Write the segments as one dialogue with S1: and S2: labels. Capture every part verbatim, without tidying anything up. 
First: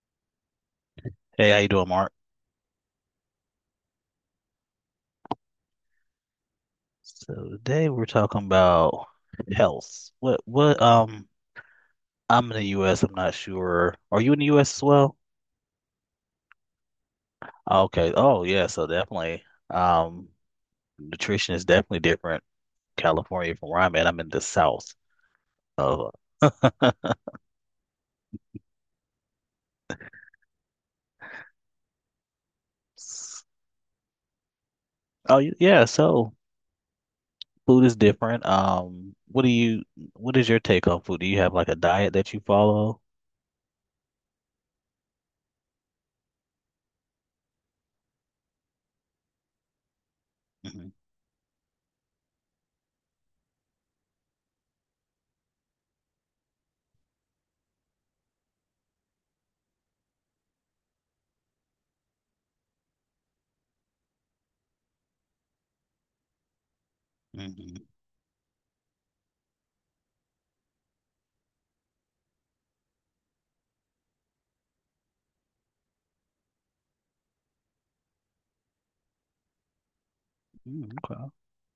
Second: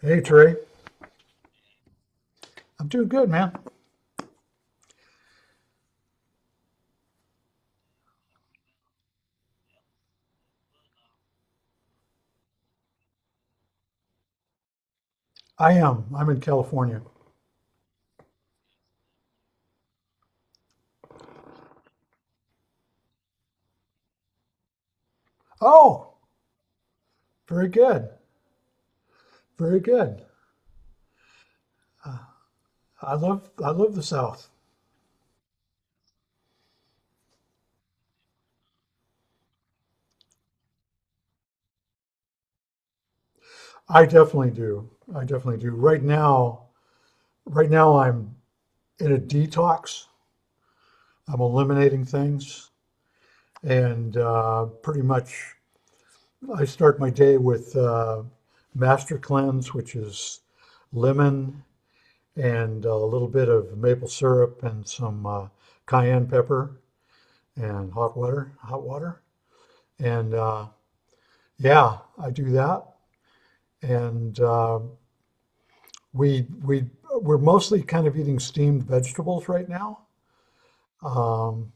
S1: Hey, Trey.
S2: Hey, how you doing, Mark?
S1: I'm doing good, man.
S2: So today we're talking about health. What what um I'm in the U S, I'm not sure. Are you in the U S as well?
S1: I am. I'm in California.
S2: Okay. Oh yeah, so definitely. Um Nutrition is definitely different California from where I'm at. I'm in the south of
S1: Oh, very good. Very good. I
S2: s-
S1: love I love the South.
S2: Oh y- yeah, so food is different. Um what do you what is your take on food? Do you have like a diet that you follow?
S1: I definitely do. I definitely do. Right now, right now I'm in a detox.
S2: Hmm.
S1: I'm eliminating things and uh, pretty much I start my day with uh, Master Cleanse, which is lemon and a little bit of maple syrup and some uh, cayenne pepper
S2: Hmm.
S1: and hot water, hot water. And uh, yeah, I do that. And uh, we we we're mostly kind of eating steamed vegetables right now.
S2: Hmm.
S1: Um,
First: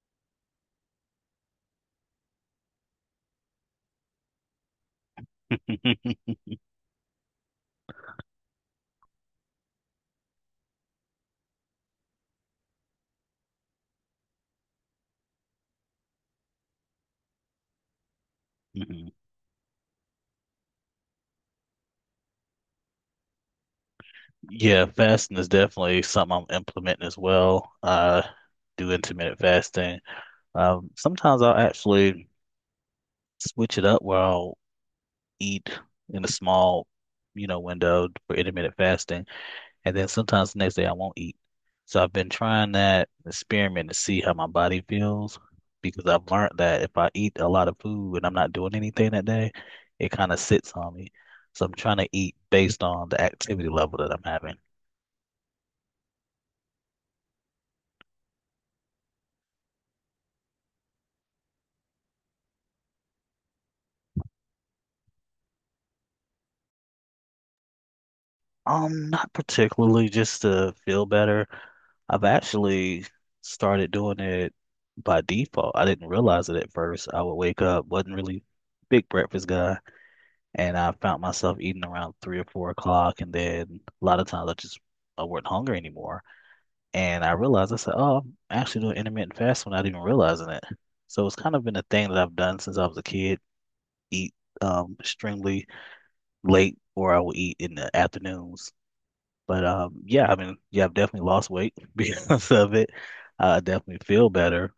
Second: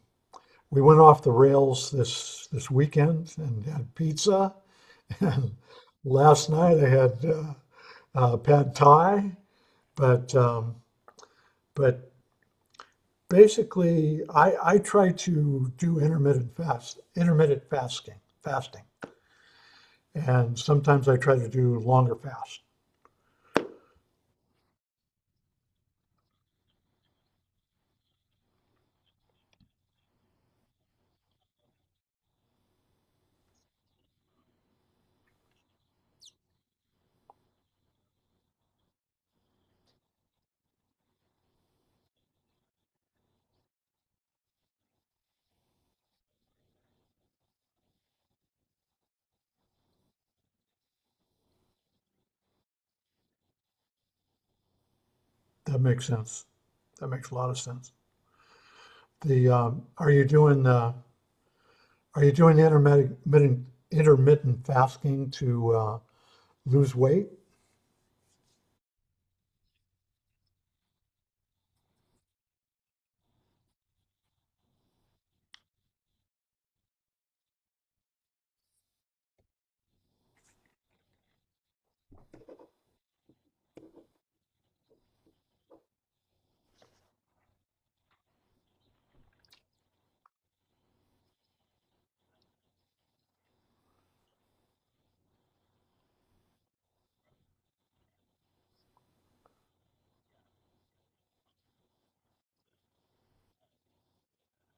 S1: we went off the rails this this weekend and had pizza. And
S2: Okay.
S1: last night I had uh, uh, pad thai. But um, but basically, I I try to do intermittent fast intermittent fasting fasting, and sometimes I try to do longer fasts.
S2: Yeah, fasting is definitely something I'm implementing as well. Uh, do intermittent fasting. Um, sometimes I'll actually switch it up where I'll eat in a small, you know, window for intermittent fasting, and then sometimes the next day I won't eat. So I've been trying that experiment to see how my body feels because I've learned that if I eat a lot of food and I'm not doing anything that day, it kind of sits on me. So I'm trying to eat based on the activity level that I'm having.
S1: That makes sense. That makes a lot of sense. The, um, are you doing, uh, are you doing intermittent, intermittent fasting to, uh, lose weight?
S2: Um, not particularly, just to feel better. I've actually started doing it by default. I didn't realize it at first. I would wake up, wasn't really big breakfast guy, and I found myself eating around three or four o'clock, and then a lot of times I just I wasn't hungry anymore, and I realized I said, "Oh, I'm actually doing intermittent fasting without even realizing it." So it's kind of been a thing that I've done since I was a kid. Eat um extremely late, or I will eat in the afternoons. But um, Yeah, I mean, yeah, I've definitely lost weight because of it. I definitely feel better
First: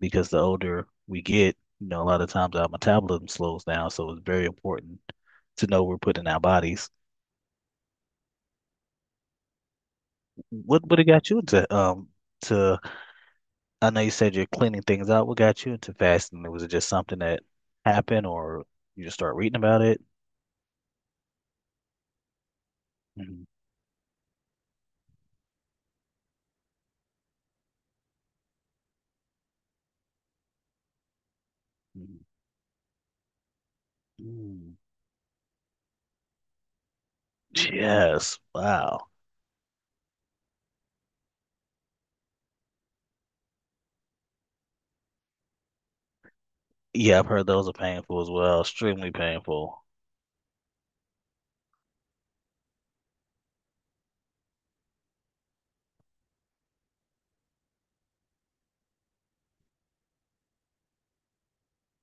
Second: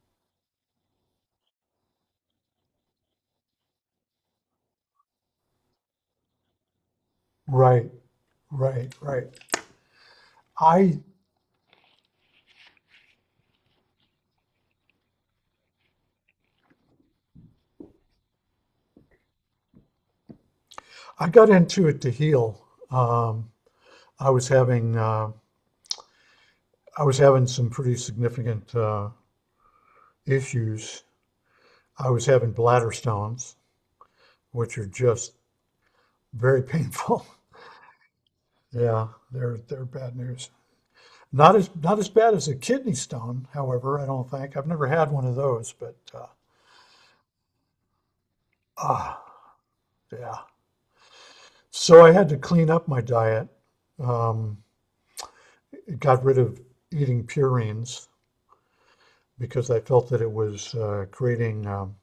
S2: because the older we get, you know, a lot of times our metabolism slows down, so it's very important to know we're putting in our bodies.
S1: Right, right, right.
S2: What would
S1: I,
S2: have got you into um to I know you said you're cleaning things out. What got you into fasting? Was it just something that happened or you just start reading about it?
S1: I got into it to heal.
S2: Mhm.
S1: Um, I was having, uh, I was having some pretty significant, uh, issues. I was
S2: Mhm.
S1: having bladder stones,
S2: Mm.
S1: which are just very painful.
S2: Yes.
S1: Yeah,
S2: Wow.
S1: they're, they're bad news. Not as not as bad as a kidney stone, however. I don't think I've never had one of those, but uh,
S2: Yeah, I've heard those are painful as well, extremely
S1: ah,
S2: painful.
S1: yeah. So I had to clean up my diet. Um, it got rid of eating purines because I felt that it was uh, creating um,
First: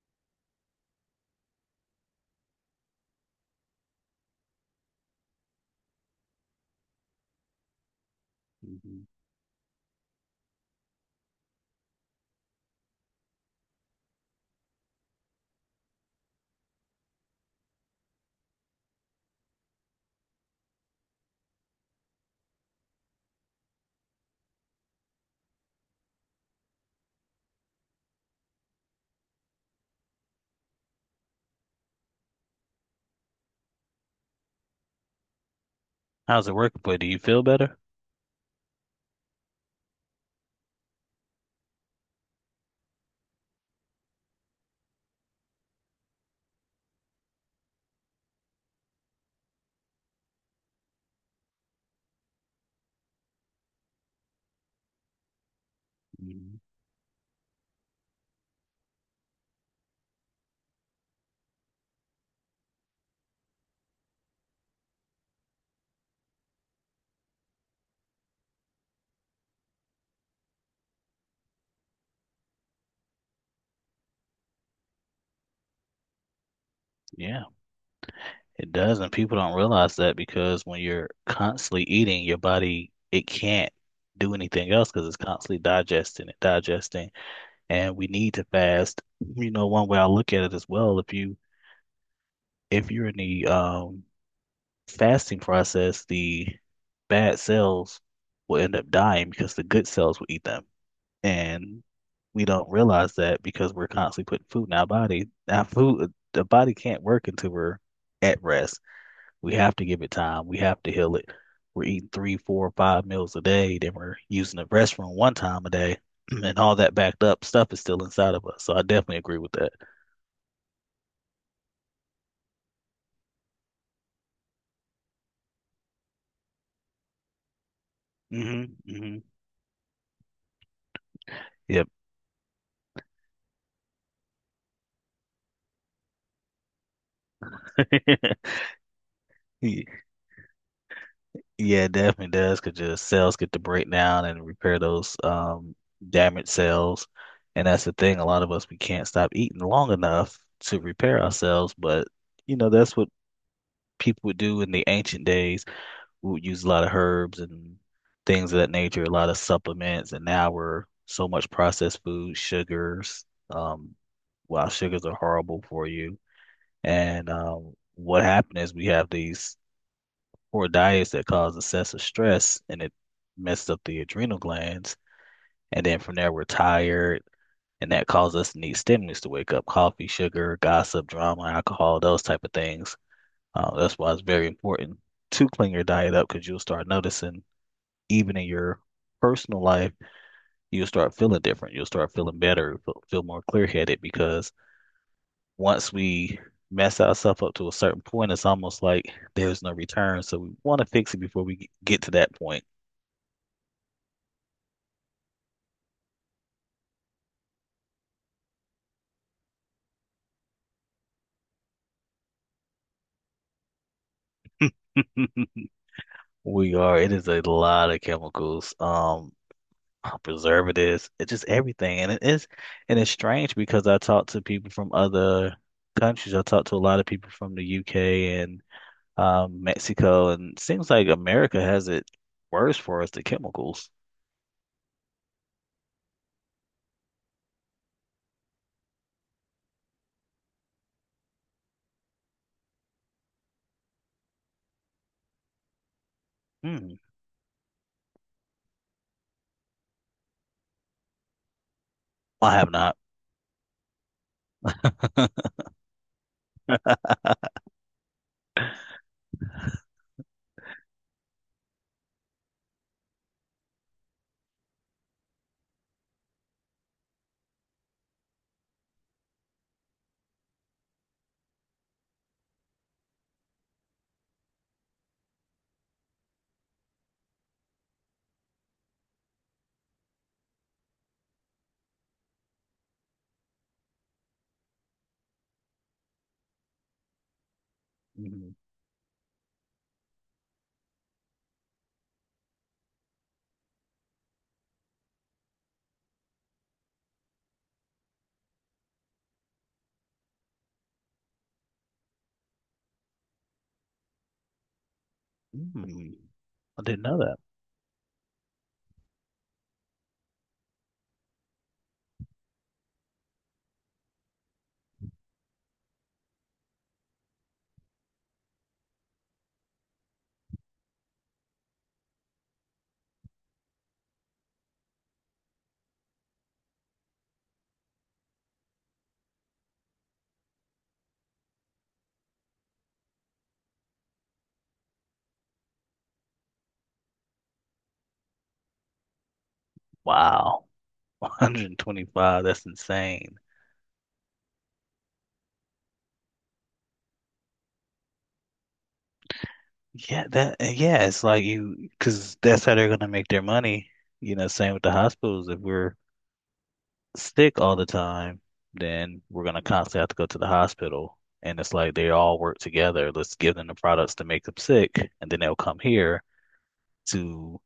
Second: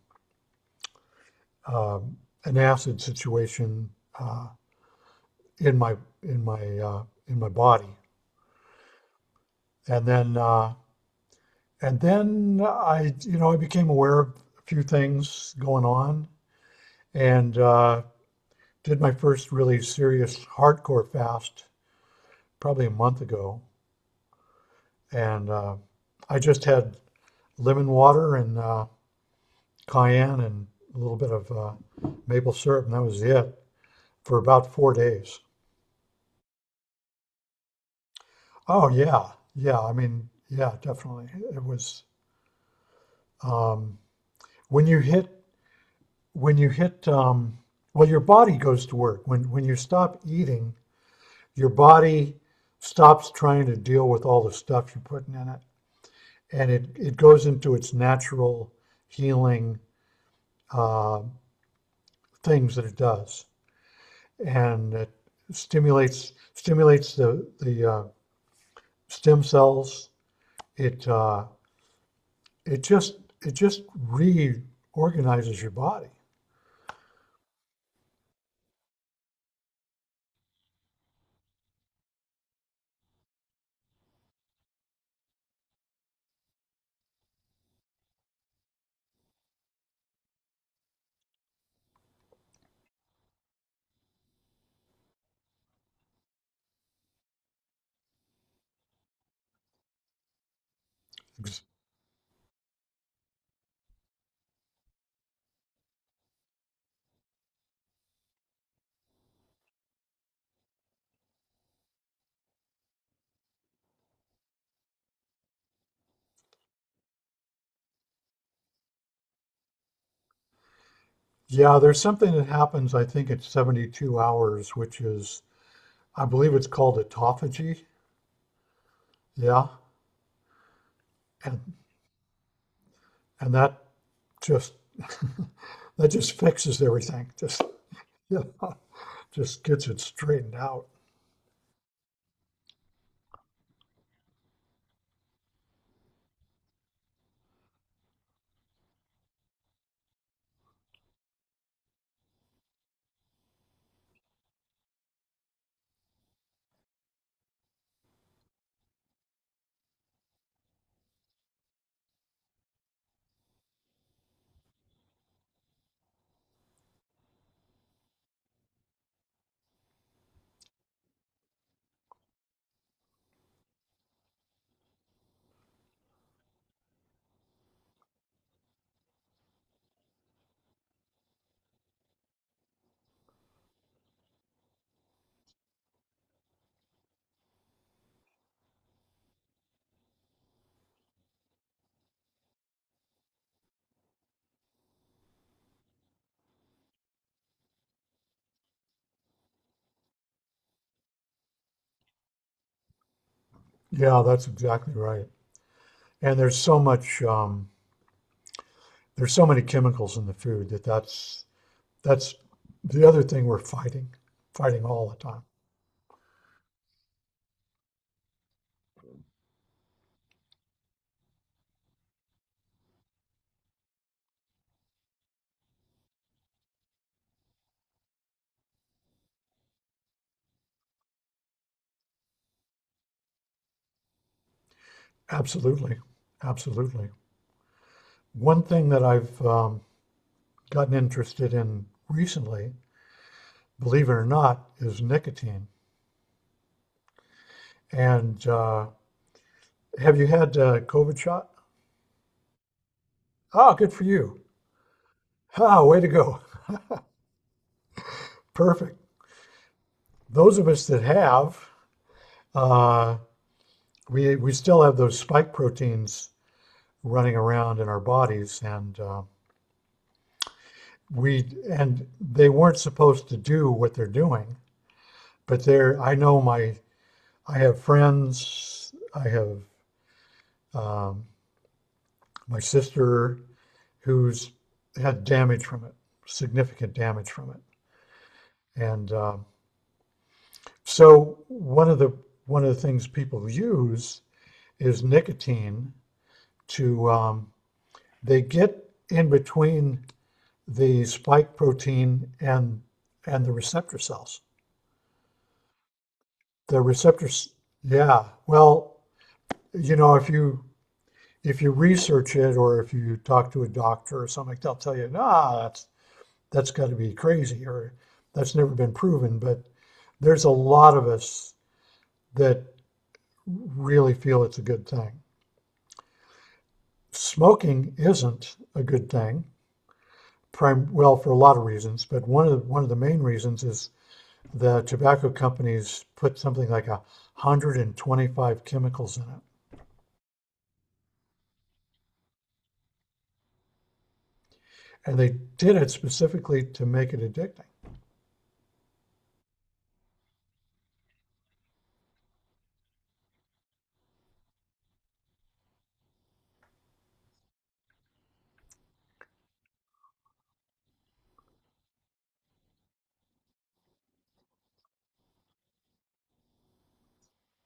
S1: um an acid situation uh, in my in my uh, in my body. And then uh, and then I, you know, I became aware of a few things going on, and uh, did my first really serious hardcore fast probably a month ago, and uh, I just had lemon water and uh, cayenne and a little bit of uh, maple syrup, and that was it for about four days.
S2: How's it work? But do you feel better?
S1: Oh yeah, yeah. I mean, yeah, definitely. It was um, when you hit when you hit um, well, your body goes to work when when you stop eating. Your body stops trying to deal with all the stuff you're putting in it,
S2: Mm.
S1: and it, it goes into its natural healing uh, things that it does, and it stimulates stimulates the the uh, stem cells. It uh, it just it just reorganizes your body.
S2: Yeah, it does, and people don't realize that because when you're constantly eating, your body it can't do anything else because it's constantly digesting it, digesting, and we need to fast. You know, one way I look at it as well, if you if you're in the um fasting process, the bad cells will end up dying because the good cells will eat them. And we don't realize that because we're constantly putting food in our body. Our food, the body can't work until we're at rest. We have to give it time. We have to heal it. We're eating three, four, five meals a day. Then we're using the restroom one time a day, and all that backed up stuff is still inside of us. So I definitely agree with that.
S1: Yeah, there's something that happens. I think at seventy-two hours, which is I believe it's called autophagy.
S2: Hmm. Hmm.
S1: Yeah, and and that just that just fixes everything. Just
S2: Yep.
S1: yeah, just gets it straightened out.
S2: Yeah, it definitely does because your cells get to break down and repair those um damaged cells. And that's the thing, a lot of us we can't stop eating long enough to repair ourselves, but you know, that's what people would do in the ancient days. We would use a lot of herbs and things of that nature, a lot of supplements, and now we're so much processed food, sugars, um, while sugars are horrible for you. And um what happened is we have these poor diets that cause excessive stress and it messed up the adrenal glands. And then from there, we're tired, and that causes us to need stimulants to wake up, coffee, sugar, gossip, drama, alcohol, those type of things. Uh, that's why it's very important to clean your diet up because you'll start noticing, even in your personal life, you'll start feeling different. You'll start feeling better, feel feel more clear-headed because once we mess ourselves up to a certain point, it's almost like there's no return. So we want to fix it before we get to that point.
S1: Yeah, that's exactly right. And there's so much, um, there's so many chemicals in the food that that's that's the other thing we're fighting, fighting all the time.
S2: We are. It is a lot of chemicals, um, preservatives, it just everything. And it is, and it's strange because I talk to people from other countries. I talk to a lot of people from the U K and um, Mexico, and it seems like America has it worse for us, the chemicals.
S1: Absolutely, absolutely. One thing that I've um, gotten interested in recently, believe it or not, is nicotine.
S2: Hmm.
S1: And uh, have you had a COVID shot?
S2: I have not.
S1: Ah, good for you. Ah, way to go. Perfect. Those of us that have, uh, we we still have those spike proteins running around in our bodies, and uh, we and they weren't supposed to do what they're doing, but they're. I know my, I have friends. I have um, my sister who's had damage from it, significant damage from it,
S2: Mm.
S1: and um so one of the one of the things people use is nicotine to um, they get in between the spike protein and and the receptor cells.
S2: Mm.
S1: The
S2: I didn't know that.
S1: receptors, yeah. Well, you know, if you if you research it or if you talk to a doctor or something, they'll tell you, nah, that's that's got to be crazy or that's never been proven. But there's a lot of us that really feel it's a good thing. Smoking isn't a good thing. Prim- well, for a lot of reasons, but one of the, one of the main reasons is the tobacco companies put something like a 125 chemicals in it.
S2: Wow. one hundred twenty-five. That's insane.
S1: And they did it specifically to make it addicting.
S2: Yeah, that yeah, it's like you because that's how they're gonna make their money. You know, same with the hospitals. If we're sick all the time, then we're gonna constantly have to go to the hospital. And it's like they all work together. Let's give them the products to make them sick, and then they'll come here to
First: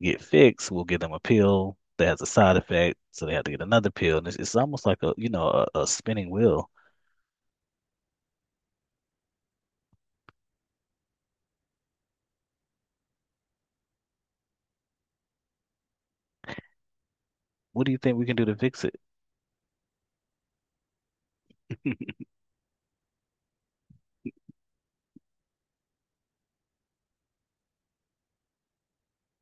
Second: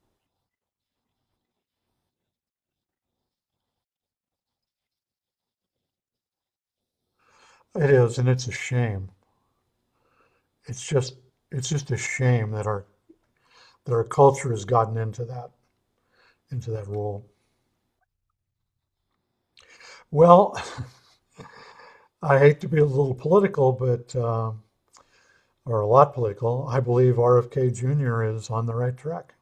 S2: get fixed. We'll give them a pill that has a side effect, so they have to get another pill. And it's, it's almost like a you know a, a spinning wheel.
S1: It is, and it's a shame. It's just it's just a shame that our that our culture has gotten into that into that role.
S2: What do you think we can do to fix it?
S1: Well, I hate to be a little political, but uh, or a lot political. I believe R F K Junior is on the right track.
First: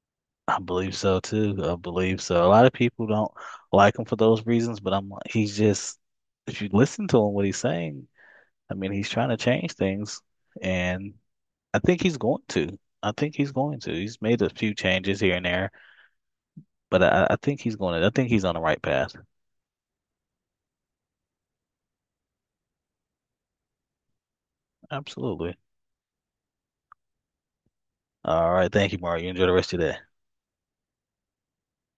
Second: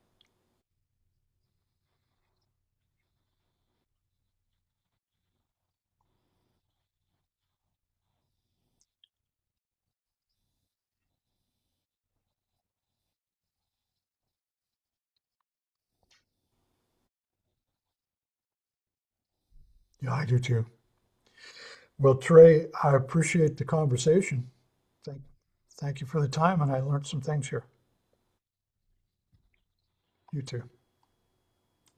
S2: I believe so too. I believe so. A lot of people don't like him for those reasons, but I'm like, he's just, if you listen to him, what he's saying, I mean, he's trying to change things, and I think he's going to. I think he's going to. He's made a few changes here and there, but I, I think he's going to. I think he's on the right path.
S1: Yeah, I do too. Well, Trey, I appreciate the conversation. Thank,
S2: Absolutely.
S1: thank you for the time, and I learned some things here.
S2: All right. Thank you, Mario. You enjoy the rest of your day.
S1: You too.